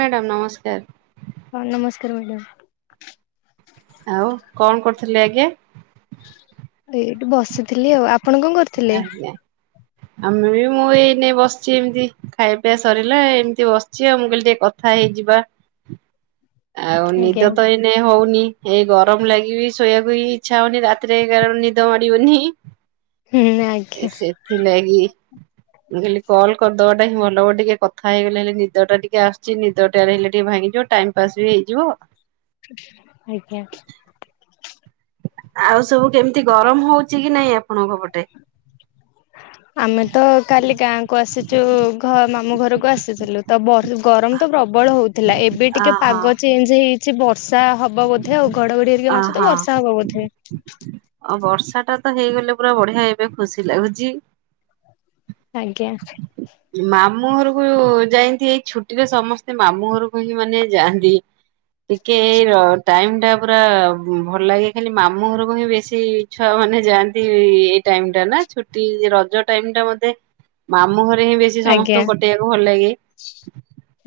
Madam ନମସ୍କାର। ହଁ ନମସ୍କାର ମ୍ୟାଡ଼ାମ। ଆଉ କଣ କରୁଥିଲେ ଆଜ୍ଞା? ଏ ଏଇଠୀ ବସିଥିଲି ଆଉ। ଆପଣ କଣ କରୁ ଆଜ୍ଞା ଆମର ବି ମୁ ଏଇନେ ବସିଛି ଏମତି। ଖାଇବା ପିବା ସରିଲା। ଏମିତି ବସିଛି ଆଉ ମୁଁ କହିଲି ଟିକେ କଥା ହେଇଯିବା। ଆଉ ଆଜ୍ଞା। ନିଦ ତ ଏଇ ନେ ହଉନି। ଏଇ ଗରମ ଲାଗି ବିି ଶୋଇବାକୁ ବି ଇଚ୍ଛା ହଉନି। ରାତିରେ କାରଣ ନିଦ ମାଡ଼ିବନି। ହୁଁ ଆଜ୍ଞା। କି ଲାଗି ମୁଁ କହିଲି କଲ୍ କରିଦବାଟା ହିଁ ଭଲ ହବ। ଟିକେ କଥା ହେଇଗଲେ ହେଲେ ନିଦ ଟା ଟିକେ ଆସିଛି। ନିଦଟା ହେଲେ ଟିକେ ଭାଙ୍ଗିିଯିବ ଟାଇମ୍ ପାସ୍ ବି ହେଇଯିବ। ଆଜ୍ଞା ଆଉ ସବୁ କେମିତି ଗରମ ହଉଛି କି ନାଇଁ ଆପଣଙ୍କ ପଟେ? ଆମେ ତ କାଲି ଗାଁ କୁ ଆସିଛୁ। ଘ ମାମୁଁ ଘରକୁ ଆସିଥିଲୁ। ତ ଗରମ ତ ପ୍ରବଳ ହଉ ଥିଲା, ଏବେ ଟିକେ ଅହୋ ପାଗ ଚେଞ୍ଜ ହେଇଛି। ବର୍ତ ବର୍ଷା ହବ ବୋଧେ ଆଉ ଘଡ଼ଘଡ଼ି ହେରିକା ମାରୁଛି ତ ଅହୋ ବର୍ଷା ହବ ବୋଧେ। ଆଉ ବର୍ଷା ଟା ତ ହେଇଗଲେ ପୁରା ବଢ଼ିଆ ଏବେ ଖୁସୀ ଲାଗୁଛି। ଆଜ୍ଞା ମାମୁଁ ଘରକୁ ଯାଇନ୍ତି ଏଇ ଛୁଟିରେ ସମସ୍ତେ ମାମୁଁଘରକୁ ହିଁ ମାନେ ଯାଆନ୍ତି। ଟିକେ ଏଇ ଟାଇମ ଟା ପୁରା ଭଲ ଲାଗେ। ଖାଲି ମାମୁଁ ଘରକୁ ହିଁ ବେଶୀ ଛୁଆ ମାନେ ଯାଆନ୍ତି ଏଇ ଟାଇମ୍ ଟା ଛୁଟି ରଜ ଟାଇମ୍ ଟା ମତେ ମାମୁଁ ହିଁ ବେଶୀ ଆଜ୍ଞା ସମସ୍ତଙ୍କୁ କଟେଇବାକୁ ଭଲ ଲାଗେ।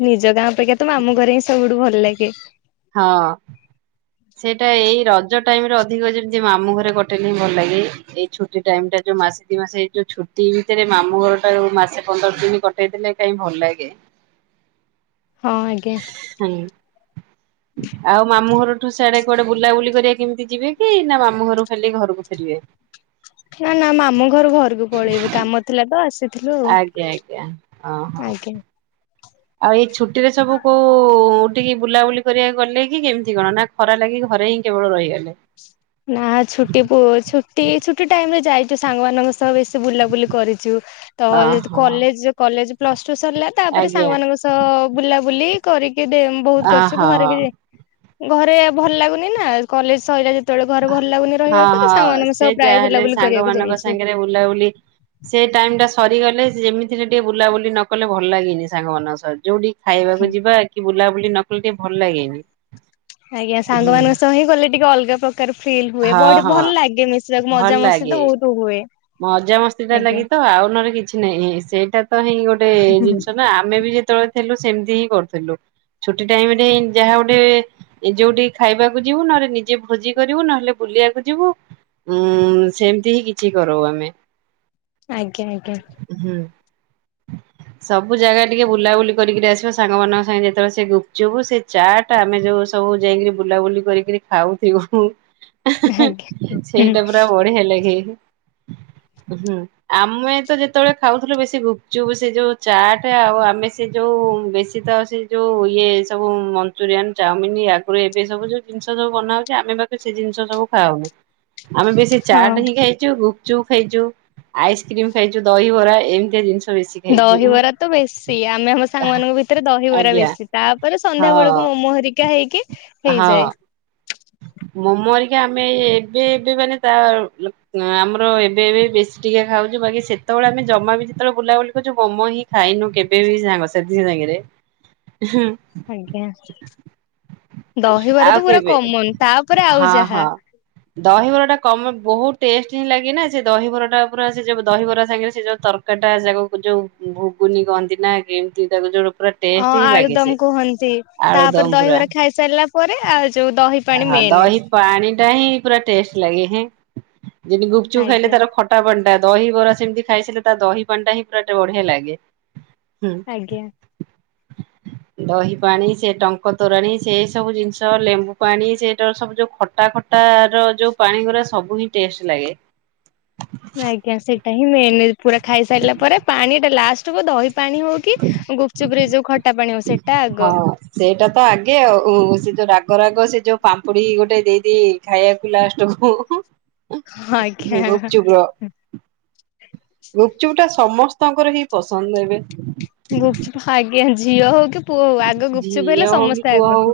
ନିଜ ଗାଁ ଅପେକ୍ଷା ତ ମାମୁଁଘରେ ହିଁ ସବୁଠୁ ଭଲଲାଗେ। ହଁ ସେଇଟା ଏଇ ରଜ ଟାଇମ ରେ ଅଧିକ ଯେମିତି ମାମୁଁ ଘରେ କଟେଇଲେ ହିଁ ଭଲ ଲାଗେ। ଏଇ ଛୁଟି ଟାଇମ ଟା ଯୋଉ ମାସେ ଦି ମାସେ ଏଇ ଯୋଉ ଛୁଟି ଭିତରେ ମାମୁଁ ଘର ଟା ଯୋଉ ମାସେ ପନ୍ଦର ଦିନ କଟେଇ ଦେଲେ କାଇଁ ଭଲ ଲାଗେ। ହଁ ଆଜ୍ଞା। ଆଉ ମାମୁଁଘର ଠୁ ସେୟାଡେ କୁଆଡ଼େ ବୁଲାବୁଲି କରିବା କେମିତି ଯିବେ କି? ନା ମାମୁଁ ଘରୁ ଖାଲି ଘରକୁ ଫେରିବେ। ନା ନା ମାମୁଁ ଘରୁ ଘରକୁ ପଳେଇବୁ। କାମ ଥିଲା ତ ଆସିଥିଲୁ। ହଁ ହଁ ଆଜ୍ଞା। ଆଉ ଏଇ ଛୁଟି ରେ ସବୁ କୋଉ ଠିକି ବୁଲାବୁଲି କରିବାକୁ ଗଲେ କି କେମିତି କଣ ନା ଖରା ଲାଗି ଘରେ ହିଁ କେବଳ ରହିଗଲେ। ନା ଛୁଟି ପୁ ଛୁଟି ଛୁଟି ଟାଇମରେ ଯାଇଛୁ। ସାଙ୍ଗମାନାନଙ୍କ ସହ ବେଶୀ ବୁଲାବୁଲି କରିଛୁ। ତ ଯେହେତୁ ଓହୋ କଲେଜ କଲେଜ ପ୍ଲସ ଟୁ ସରିଲା ତାପରେ ସାଙ୍ଗ ଆଜ୍ଞା ମାନଙ୍କ ସହ ବୁଲାବୁଲି କରିକି ଦେ ବହୁତ କରିଛୁ ଘରେ ଓହୋ। କେ ଘରେ ଭଲଲାଗୁନି ନା କଲେଜ ସଇଲା ଯେ ସେତେବେଳେ ଘର ଭଲଲାଗୁନି ହଁ ରହିବାକୁ ତ ହଁ ସାଙ୍ଗମାନଙ୍କ ସହ ପ୍ରାଏ ବୁଲାବୁଲି କରିବାକୁ ଯାଇଛି। ବୁଲା ବୁଲି ସେ ଟାଇମ ଟା ସରିଗଲେ ଯେମିତିରେ ଟିକେ ବୁଲାବୁଲି ନ କଲେ ଭଲ ଲାଗିନି ସାଙ୍ଗମାନଙ୍କ ସହ। ଯୋଉଠି ଖାଇବାକୁ ଯିବା କି ବୁଲାବୁଲି ନ କଲେ ଟିକେ ଭଲ ଲାଗେନି। ଆଜ୍ଞା ସାଙ୍ଗ ହୁଁ ମାନଙ୍କ ସହ ହିଁ ଗଲେ ଟିକେ ଅଲଗା ପ ଫିଲ୍ ହୁଏ, ହଁ ବଡ଼ି ହଁ ଭଲଲାଗେ ନିଶ୍ଚିତ ଭଲ ମଜା ମସ୍ତି ଲାଗେ ତ ବହୁତ ହୁଏ। ମଜାମସ୍ତି ଟା ଆଜ୍ଞା ଲାଗି ତୋ ଆଉ ନହଲେ କିଛି ନାହିଁ। ଏ ଇ ସେଇଟା ତ ହେଇ ଗୋଟେ ଜିନିଷ ନା। ଆମେ ବି ଯେତେବେଳେ ଥିଲୁ ସେମିତି ହିଁ କରୁଥିଲୁ। ଛୁଟି ଟାଇମରେ ଯାହା ଗୋଟେ ଏ ଯୋଉଠି ଖାଇବାକୁ ଯିବୁ ନହେଲେ ନିଜେ ଭୋଜି କରିବୁ ନହେଲେ ବୁଲିବାକୁ ଯିବୁ। ଉଁ ସେମିତି ହିଁ କିଛି କରଉ ଆମେ। ଆଜ୍ଞା, ଆଜ୍ଞା। ହୁଁ। [unintelligible] ସବୁ ଜାଗା ଟିକେ ବୁଲାବୁଲି କରିକିରି ଆସିବା ସାଙ୍ଗମାନଙ୍କ ସାଙ୍ଗେ ଯେତେବେଳେ ସେ ଗୁପଚୁପ ସେ। ଚାଟ୍ ଆମେ ଯୋଉ ସବୁ ଯାଇକିରି ବୁଲାବୁଲି କରିକିରି ଖାଉଥିବୁ। ଏ ହେଁ ଆଜ୍ଞା ହେଁ ହୁଁ ସେଇଟା ପୁରା ବଢିଆ ଲାଗେ ହୁଁ। ଆମେ ତ ଯେତେବେଳେ ଖାଉଥିଲୁ ବେଶୀ ଗୁପଚୁପ ସେ ଯୋଉ ଚାଟ ଆଉ ଆମେ ସେ ଯୋଉ ବେଶୀ ତ ସେ। ଯୋଉ ଇଏ ସବୁ ମଞ୍ଚୁରିଆନ, ଚାଉମିନ ଆଗୁରୁ ଏବେ ସବୁ ଯୋଉ ଜିନିଷ ସବୁ ବନା ହଉଛି ଆମେ ବା। କିଛି ସେ ଜିନିଷ ସବୁ ଖାଉନୁ ଆମେ ବେଶୀ ହଁ। ଚାଟ ହିଁ ଖାଇ। ଯୋଉ ଗୁପଚୁପ, ଖାଇଛୁ ଆଇସ୍କ୍ରିମ ଖାଇଛୁ ଦହିିବରା ଏମିତିଆ ଜିନିଷ। ବେଶୀ ଖାଇଛୁ ଦହିବରା ତ ବେଶୀ ଆମେ ଆମ ସାଙ୍ଗ ମାନଙ୍କ ଭିତରେ ଦହିବରା ଆଜ୍ଞା ବେଶୀ ତାପରେ ହଁ ସନ୍ଧ୍ୟା ବେଳୁକୁ ମମୋ ହେରିକା। ହେକା ହେଇକି ହେଇଯାଏ। ମୋମ ହେରିକା ଆମେ ଏବେ ଏବେ ମାନେ ତା ଆମର ଏବେ ଏବେ ବେଶୀ। ଟିକେ ଖାଉଛୁ ବାକି ସେତେବେଳେ ଆମେ ଜମା ବି ଯେତବେଳେ ବୁଲାବୁଲି କରୁଛୁ ମୋମୋ ହିଁ ଖାଇନୁ କେବେ ବିି ସାଙ୍ଗ ସାଥି। ତା ଝିଅ ସାଙ୍ଗରେ ହୁଁ। ଆଜ୍ଞା ଦହିବାର ଆଉ ତ ପୁରା କେବେ କମନ। ତାପରେ ଆଉ ହଁ, ଯାହା ହଁ। ଦହିବରାଟା କମ ବହୁତୁ ଟେଷ୍ଟ ହିଁ ଲାଗେ ନା ସେ ଦହିବରାଟା ପୁରା ସେ ଯୋଉ ଦହିବରା ସାଙ୍ଗରେ ସେ ଯୋଉ ତର। ହେଟା ଯାକୁ ଯୋଉ ଘୁଗୁନି କହନ୍ତି ନା କେମିତି ତାକୁ ଯୋଉଟା ପୁରା। ଅଁ ଟେଷ୍ଟ ହିଁ ଲାଗେ ସେ ଆଳୁଦମ କୁହନ୍ତି ତାପରେ ଆଳୁଦମ୍ ଦହିବରା ଖାଇସାରିଲା ପରେ ଆଉ ଯୋଉ ଦହି ପାଣି ହ ମେନ୍ ଦହି ପାଣି ଟା ହିଁ ପୁରା ଟେଷ୍ଟେ ଲାଗେଁ ହେଁ ଯେମିତି ଗୁପଚୁପ୍ ଖାଇଲେ ଆଜ୍ଞା ତାର ଖଟ। ଖଟା ପାଣି ଟା ଦହି ବରା ସେମିତି ଖାଇସାରିଲେ ତା ଦହିପାଣିଟା ହି ପୁରା ବଢିଆ ଲାଗେ। ହୁଁ। ଆଜ୍ଞା ଦହି ପାଣି ସେ ଟଙ୍କ ତୋରାଣି ସେ ସବୁ ଜିନିଷ ଲେମ୍ବୁ। ପାଣି ସେଇଟା ସବୁ ଯୋଉ ଖଟା, ଖଟା ର ଯୋଉ ପାଣି ଗୁରା ସବୁ ହିଁ ଟେଷ୍ଟ ଲାଗେ। ଆଜ୍ଞା ସେଇଟା ହିଁ ମେନ ପୁରା ଖାଇସାରିଲା ପରେ ପାଣି ଟା ଲାଷ୍ଟକୁ ଦହି। ପାଣି ହଉ କି ଗୁପଚୁପ ରେ ଯଉ ଖଟା ପାଣି ହଉ ସେଇ। ହଁ। ସେଇଟା ତ ଆଗେ ଆଉ ସେ ଯୋଉ ରାଗ, ରାଗ ସେ ଯୋଉ ପାମ୍ପୁଡି ଗୋଟେ ଦେଇଦିଏ ଖାଇବାକୁ ଲାଷ୍ଟ କୁ। [unintelligible] ଆଜ୍ଞା ଗୁପ୍ ଚୁପ୍ ର। ଗୁପଚୁପ ଟା ସମସ୍ତଙ୍କର ହିଁ ପସନ୍ଦ ଏବେ। ଗୁପ୍ ଚୁପ୍ ଆଜ୍ଞା ଝିଅ ହଉ କି ପୁଅ ହଉ ଆଗ ଗୁପ୍ ଚୁପ୍ ଝିଅ ହେଲେ ହଉ କି ସମସ୍ତେ ପୁଅ ଆଗ। ହଉ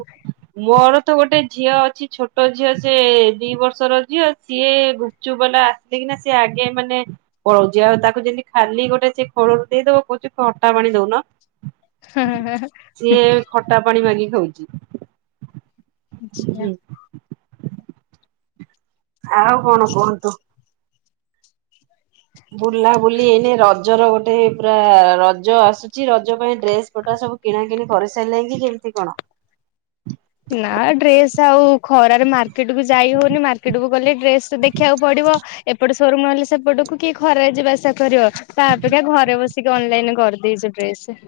ମୋର ତ ଗୋଟେ ଝିଅ ଅଛି ଛୋଟ ଝିଅ ସେ ଦି ବର୍ଷର ଝିଅ ସିଏ ଗୁପ। ଗୁପ୍ ଚୁପ୍ ବାଲା ଆସିକିନା ସିଏ ଆଗେ ମାନେ। ପଳଉଛି ଆଉ ତାକୁ ଯେମିତି ଖାଲି ଗୋଟେ ସେ ଖୋଳରୁ ଦେଇଦବ କହୁଛି ଖଟା ପାଣି ଦଉନ। [unintelligible] ସିଏ ଖଟା ପାଣି ମାଗି ଖାଉଛି। ଆଚ୍ଛା। ହୁଁ ଆଉ କ'ଣ କୁହନ୍ତୁ। ବୁଲା ବୁଲି ଏଇନେ ରଜର ଗୋଟେ ପୁରା ରଜ ଆସୁଛି ରଜ ପାଇଁ ଡ୍ରେସ ପଟା ସବୁ। କିଣାକିଣି କରିସାଇଲେକି କି କେମିତି କ'ଣ। ନା ଡ୍ରେସ ଆଉ ଖରାରେ ମାର୍କେଟ କୁ ଯାଇ ହଉନି ମାର୍କେଟ କୁ ଗଲେ ଡ୍ରେସ ଦେଖିବାକୁ ପଡିବ। ଏପଟୁ ସୋରୁମ ହେଲେ ସେପଟକୁ କିଏ ଖରା ଯିବା ଆସିବା କରିବ? ତା ଅପେକ୍ଷା ଘରେ ବସିକି ଅନଲାଇନରେ କରିଦେଇଛି ଡ୍ରେସେ।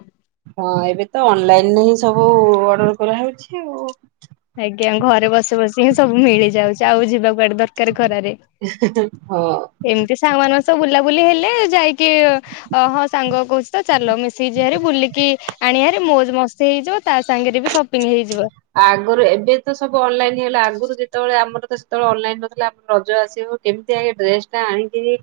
ହଁ ଏବେ ତ ଅନଲାଇନରେ ହିଁ ସବୁ ଅର୍ଡର କରାହେଉଛି ଆଉ। ଆଜ୍ଞା ଘରେ ବସି ବସି ହିଁ ସବୁ ମିଳିଯାଉଛି ଆଉ ଯିବାକୁଆଡେ ଦର କାର ଖରାରେ ହଁ। ଏମିତି ସାଙ୍ଗ ମାନଙ୍କ ସହ ବୁଲାବୁଲି ହେଲେ ଯାଇକି ହଁ ସାଙ୍ଗ କହୁଛି। ତ ଚାଲ ମିଶିକି ଜିହାରି ବୁଲିକି ଆଣିବା ମୋଜ ମସ୍ତି ହେଇଯିବ ତା ସାଙ୍ଗରେ ବି ସପିଙ୍ଗ ହେଇଯିବ। ଆଗରୁ ଏବେ ତ ସବୁ ଅନଲାଇନ ହେଲା ଆଗରୁ ଯେତେବେଳେ ଆମର ତ ସେତେବେଳେ ଅନଲାଇନ ନଥିଲା ଆମର ରଜ ଆସିବ କେମିତି ଏ ଡ୍ରେସ ଟା ଆଣିିକି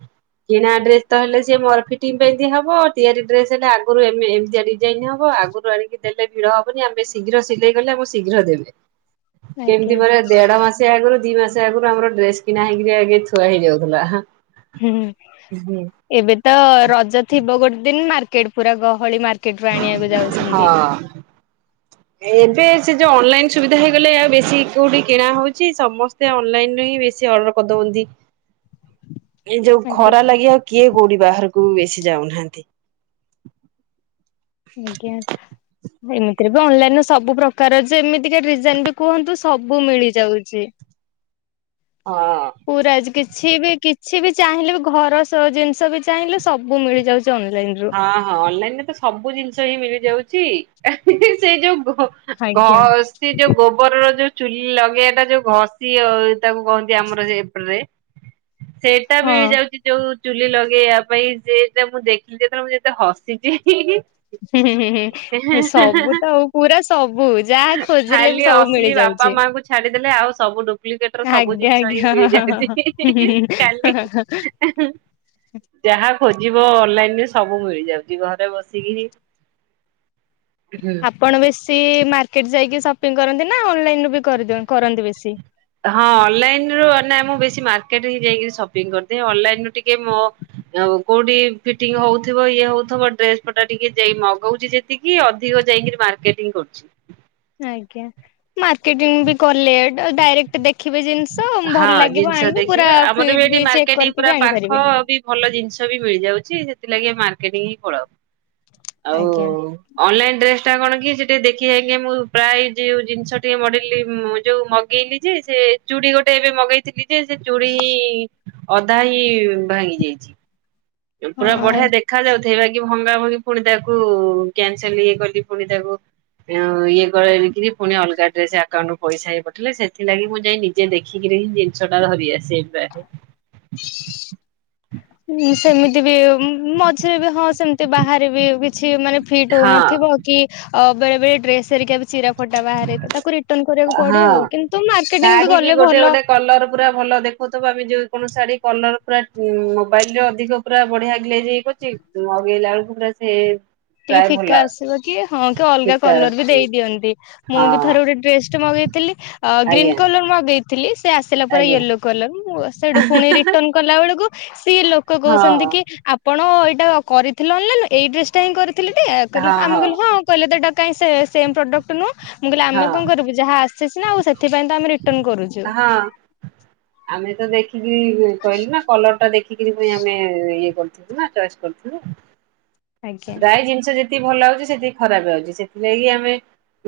କିଣା ଡ୍ରେସ ତ ହେଲେ ସିଏ ମୋର ଫିଟିଙ୍ଗ ପାଇଁ ହବ ତିଆରି ଡ୍ରେସ ହେଲେ ଆଗରୁ ଏମି ଏମିତିଆ ଡିଜାଇନ ହବ ଆଗରୁ ଆଣିକି ଦେଲେ ଭିଡ ହବନି ଆମେ ଶୀଘ୍ର ସିଲେଇ କଲେ ଆମ ଶୀଘ୍ର ଦେବେ ଆଜ୍ଞା କେମିତି ପରେ ଦେଢ ମାସେ ଆଗରୁ ଦି ମାସ ଆଗରୁ ଆମର ଡ୍ରେସ କିଣା ହେଇକି ଆଗେ ଥୁଆ ହେଇଯାଉଥିଲା। ହୁଁ ଏବେ ତ ରଜ ଥିବ ଗୋଟେ ଦିନ ମାର୍କେଟ ପୁରା ଗହଳି ମା କେଟ୍ ଆଣିବାକୁ ଯାଉସନ୍ତି ହଁ। ଏବେ ସେ ଯୋଉ ଅନଲାଇନ ସୁବିଧା ହେଇଗଲେ ଆଉ ବେଶୀ କୋଉଠି କିଣା ହଉଛି ସମ ସେ ଅନଲାଇନ ରେ ହିଁ ବେଶୀ ଅର୍ଡର କରିଦଉନ୍ତି। ଏ ଯୋଉ ଆଜ୍ଞା ଖରା ଲାଗେ ଆଉ କିଏ କୋଉଠି ବାହାରକୁ ବେଶି ଯାଉନାହାନ୍ତି। ଆଜ୍ଞା। ଏମିତିରେ ବି ଅନଲାଇନ ସବୁ ପ୍ରକାର ଯେ ଏମିତିକା ଡିଜାଇନ ବି କୁହନ୍ତୁ ସବୁ ମିଳିଯାଉଛି। [inaudible] ହଁ। ପୁରା କିଛି ବି କିଛି ବି ଚାହିଁଲେ ବି ଘର ସହ ଜିନିଷ ବି ଚାହିଁଲେ ସବୁ ମିଳିଯାଉଛି ଅନଲାଇନ। ରୁ। ହଁ ହଁ ଅନଲାଇନ ରେ ତ ସବୁ ଜିନିଷ ହିଁ ମିଳିଯାଉଛି ସେଇ ଯୋଉ ଆଜ୍ଞା। ଘସ୍ ସେ ଯୋଉ ଗୋବରର ଯୋଉ ଚୁଲି ଲଗେଇବାଟା ଯୋଉ ଘଷି ତାକୁ କହନ୍ତି ଆମର ସେପରେ ସେଟା ହଁ ମିଳିଯାଉଛି ଯୋଉ ଚୁଲି ଲଗେଇବା ପାଇଁ ସେଟା ମୁଁ ଦେ ଯେତେବେଳେ ମୁଁ ଯେତେ ହସିଛି ହିଁ ହିଁ। ହୁଁ ହୁଁ ହୁଁ ସବୁ ତ ଆଉ ପୁରା ସବୁ ଯାହା ଖୋଜିଲେ ବି ଖାଲି ସବୁ ଅସଲି ବାପା ମିଳିଯାଉଛି। ମାଙ୍କୁ ଛାଡିଦେଲେ ଆଉ ସବୁ ଡୁପ୍ଲିକେଟ ର ସବୁ ଆଜ୍ଞା ଜିନିଷ ହିଁ ଆଜ୍ଞା ହଁ ହେଇଯାଉଛି ହଁ ହଁ କାଲି ହଁ। ଯାହା ଖୋଜିବ ଅନଲାଇନ୍ ସବୁ ମିଳିଯାଉଛି ଘରେ ବସିକିରି ହୁଁ। ଆପଣ ବେଶୀ ମାର୍କେଟ ଯାଇକି ସପିଙ୍ଗ କରନ୍ତି ନା ଅନଲାଇନୁ ବିି କରିଦିଅନ୍ତି କରନ୍ତି ବେଶୀ? ହଁ ଅନଲାଇନ ରୁ ନା ମୁଁ ବେଶୀ ମାର୍କେଟ ହିଁ ଯାଇକି ସପିଂ କରିଦିଏ ଅନଲାଇନ ରୁ ଟିକେ ମ ଆଉ କୋଉଠି ଫିଟିଙ୍ଗ ହଉଥିବ ଇଏ ହଉଥିବ ଡ୍ରେସ ପଟା ଟିକେ ଯେଇ ମଗଉଛି ଯେ ଟିକି ଅଧିକ ଯାଇକିରି ମାର୍କେଟିଂ କରୁଛି। ଆଜ୍ଞା ମାର୍କେଟିଂ ବି କଲେ ଡାଇରେକ୍ଟ ଦେଖିବେ ଜିନିଷ ଭଲ ହଁ ଲାଗିବ ଜିନିଷ ଆଣିବେ ପୁରା ଦେଖିବେ ଆମର ବି ଫିଟ୍ ଏଠି ଚେକ୍ ମାର୍କେଟ କରିକି ବି ପୁରା ଆଣିପାରିବେ ପାଖବି। ଭଲ ଜିନିଷ ବି ମିଳିଯାଉଛି ସେଥିଲାଗି ମାର୍କେଟିଂ ହିଁ ପଳାଉ ଆଉ ଆଜ୍ଞା ଅନଲାଇନ ଡ୍ରେସ ଟା କଣ କି ସେ ଟିକେ ଦେଖିବେ କେ ମୁଁ ପ୍ରାୟ ଯୁଉ ଜିନିଷ ଟିକେ ମଡିଲିଙ୍ଗ ମୁ ଯୋଉ ମ୍ ଗେଇଲି ଯେ ସେ ଚୁଡ଼ି ଗୋ ଟେ ଏବେ ମଗେଇଥିଲି ଯେ ସେ ଚୁଡ଼ି ହିଁ ଅଧା ହିଁ ଭାଙ୍ଗି ଯାଇଛି। ପୁରା ବଢିଆ ହଁ ଦେ ଦେଖ ଯାଉଥେ ବାଗି ଭଙ୍ଗା ଭଙ୍ଗି ପୁଣି ତାକୁ କ୍ୟାନସଲ ଇଏ କଲି ଫୁଣି ତାକୁ ଇଏ କରିକିରି ପୁଣି ଅଲଗା ଡେସେ ଆକାଉଣ୍ଟରୁ ପଇସା ଇଏ ପଠେଇଲେ ସେଥିଲାଗି ମୁଁ ଯେଇନି ସେ ଦେଖିକିରି ହିଁ ଜିନିଷ ଟା ଧରି ଆସେ ପ୍ରାୟ ହେ। [unintelligible] ସେମିତି ବି, ମଝିରେ ବି ହଁ ସେମିତି ବାହାରେବି ବି କିଛି ମାନେ ଫିଟ୍ ହଁ ହଉନଥିବ, କି ବେଳେ ବେଳେ ଡ୍ରେସ୍ ହେରିକା ବି ଚିରା ଫଟା ବାହାରେ, ତ ତାକୁ ରିଟର୍ଣ୍ଣ କରିବାକୁ ପଡେ ହଁ। ଆଉ କିନ୍ତୁ ମାର୍କେଟିଂ ବି ଶାଢୀ ଗଲେ ଗୋଟେ ଭଲ। ଗୋଟେ କଲର ପୁରା ଭଲ ଦେଖୁଥିବା ବି ଆମେ ଯଉ କୌଣ ଶାଢୀ କଲର୍ ପୁରା ମୋବାଇଲ୍ ରେ ଅଧିକ ପୁରା ବଢିଆ ଗ୍ଲେଜ୍ ହେଇକି ଅଛି ମଗେଇଲା ବେଳଳୁ ପୁରା ସେ ଟିକେ ପ୍ରାୟ ଭଲ ଫିକା ଆସୁ ଆସିବ କି ହଁ, କି ଅଲଗା ଠିକ କଲର୍ ବି ଆସୁଛି ଦେଇ ଦିଅନ୍ତି। ମୁଁ ବି ହଁ ଥରେ ଗୋଟେ ଡେସ୍ ଟେ ମଗେଇଥିଲି, ଅ ଗ୍ରୀନ୍ ଆଜ୍ଞା କଲର ମଗେଇ ଥିଲି, ସେ ଆସିଲା ପୁରା ଆଜ୍ଞା ୟେଲୋ କଲର୍, [unintelligible] ସେଠୁ ଫୁଣି ରିଟର୍ଣ୍ଣ କଲା ବେଳକୁ ସିଏ ଲୋ ଲୋକ କହୁଚନ୍ତି ହଁ କି, ଆପଣ ଏଇଟା କରିଥିଲେ ଅନଲାଇନ୍ ରୁ, ଏଇ ଡ୍ରେସ୍ ଟା ହିଁ କରି ଥିଲେ ଟି, କହିଲ ଆମେ କହିଲୁ ହଁ କହିଲେ ଏଟା ସେମ୍ ପ୍ରଡକ୍ଟ ନୁହଁ, ମୁଁ କହିଲେ ଆମେ ହଁ କଣ କରିବୁ ଯାହା ଆସିଚି ନା, ଆଉ ସେଥିପାଇଁ ତ ଆମେ ରିଟର୍ଣ୍ଣ୍ କରୁଚୁ। ହଁ, ଆମେ ତ ଦେଖିକି କହିଲୁ ନା, କଲର ଟା ଦେଖି [unintelligible] ଆମେ ଇଏ କରୁଥିଲୁ ନା, ଚଏସ୍ କରୁଥିଲୁ। ଆଜ୍ଞା ପ୍ରାୟ ଜିନିଷ୍ ଯେତିକି ଭଲ ଆଉଚି, ସେତିକି ଖରାପ ଆଉଚି, ସେଥିଲାଗି ଆମେ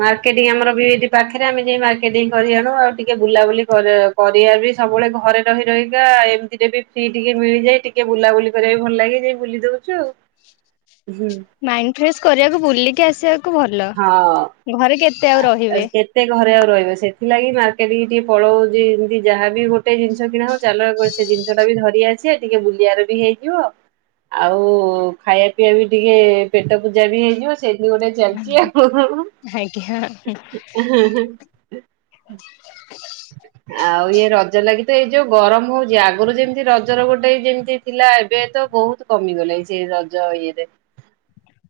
ମାର୍କେଟିଂ ଆମର ବି ପାଖରେ, ଆମେ ଯାଇ ମାର୍କେଟିଂ କରି ଆଣୁ ଆଉ ଟିକେ ବୁଲାବୁଲି କରି ପରିବାର ବି ସବୁବେଳେ ଘରେ ରହି ରହିକା, ଏମିତିରେ ବି ଫ୍ରି ଟିକେ ମିଳିଯାଇ ଟିକେ ବୁଲାବୁଲି କରିବା ପାଇଁ ଭଲ ଲାଗେ, ଯେ ବୁଲି ଦଉଚୁ ଆଉ। ହୁଁ ମାଇଣ୍ଡ୍ ଫ୍ରେଶ୍ କରିବାକୁ, ବୁଲିକି ଆସିବାକୁ ଭଲ। ହଁ ଘରେ କେତେ ଆଉ ରହିବେ? କେତେ ଘରେ ଆଉ ରହିବେ, ସେଥିଲାଗି ମାର୍କେଟ ଟିକେ ପଳଉ, ଯେମିତି ଯାହାବି ଗୋଟେ ଜିନିଷ କିଣା ହଉ ଚାଲ ଗୋ ସେ ଜିନିଷ୍ ଟା ବି ଧରି ଆସିବା, ଟିକେ ବୁଲିବାର ବି ହେଇଯିବ, ଆଉ ଖାଇବା [unintelligible] ବି ଟିକେ ପେଟ ପୂଜା ବି ହେଇଯିବ, ସେଇଠି ଗୋଟେ ଚାଲିଚି ଆଉ ଆଜ୍ଞା [unintelligible] ଆଉ ଇଏ ରଜ ଲାଗି ତ ଏଇ ଯୋଉ ଗରମ ହଉଚି, ଆଗରୁ ଯେମିତି ରଜର ଗୋଟେ ଏଇ ଯେମତି ଥିଲା, ଏବେ ତ ବହୁତ୍ କମିଗଲେ ଏଇ ସେ ରଜ ଇଏରେ।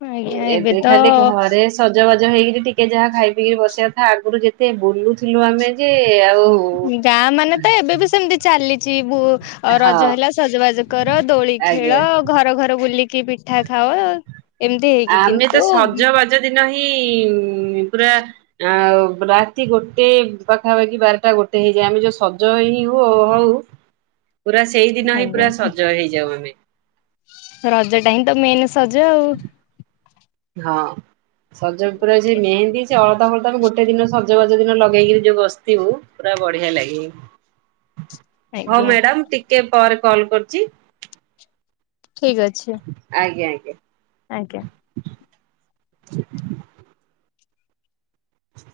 ଆଜ୍ଞା, ଏବେ ତ ଖାଲି ଘରେ ସଜବାଜ ହେଇକିରି ଟିକେ ଯାହା ଖାଇ ପିଇକିରି ବସିବା କଥା, ଆଗୁରୁ ଯେତେ ବୁଲୁଥିଲୁ ଆମେ ଯେ ଆଉ ଗାଁ ମାନେ ତ ଏବେ ବି ସେମତି ଚାଲିଚି, ବୋ ହଁ ରଜ ହେଲା ସଜବାଜ କର, ଦୋଳି ଖେଳ, ଆଜ୍ଞା ଘର ଘର ବୁଲିକି ପିଠା ଖାଅ। ଏମିତି ହେଇକି କିନ୍ତୁ ଏତେ ଦିନ ହିଁ ପୁରା ଆଉ ରାତି ଗୋଟେ ପାଖାପାଖି ବାରଟା ଗୋଟେ ହେଇଯାଏ, ଆମେ ଯଉଁ ସଜ ହିଁ ହ ହଉ [inaudible] ପୁରା ସେଇ ଦିନ ହିଁ ଆଜ୍ଞା ପୁରା ସଜ ହେଇଯାଉ ଆମେ। ରଜଟା ହିଁ ତ ମେନ୍ ସଜ ଆଉ ହଁ, ସଜ ଉପରେ ଅଛି ମେହେନ୍ଦୀ ସେ ଅଳତା ଫଳତାକୁ ଗୋଟେ ଦିନ ସଜ ବାଜ ଦିନ ଲଗେଇକିରି ଯୋଉ ବସିଥିବୁ, ପୁରା ବଢିଆ ଲାଗେ। [unintelligible] ହଁ ମ୍ୟାଡାମ୍, ଟିକେ ପରେ କଲ୍ କରୁଚି। ଠିକ୍ ଅଛି। ଆଜ୍ଞା ଆଜ୍ଞା। ଆଜ୍ଞା। [unintelligible]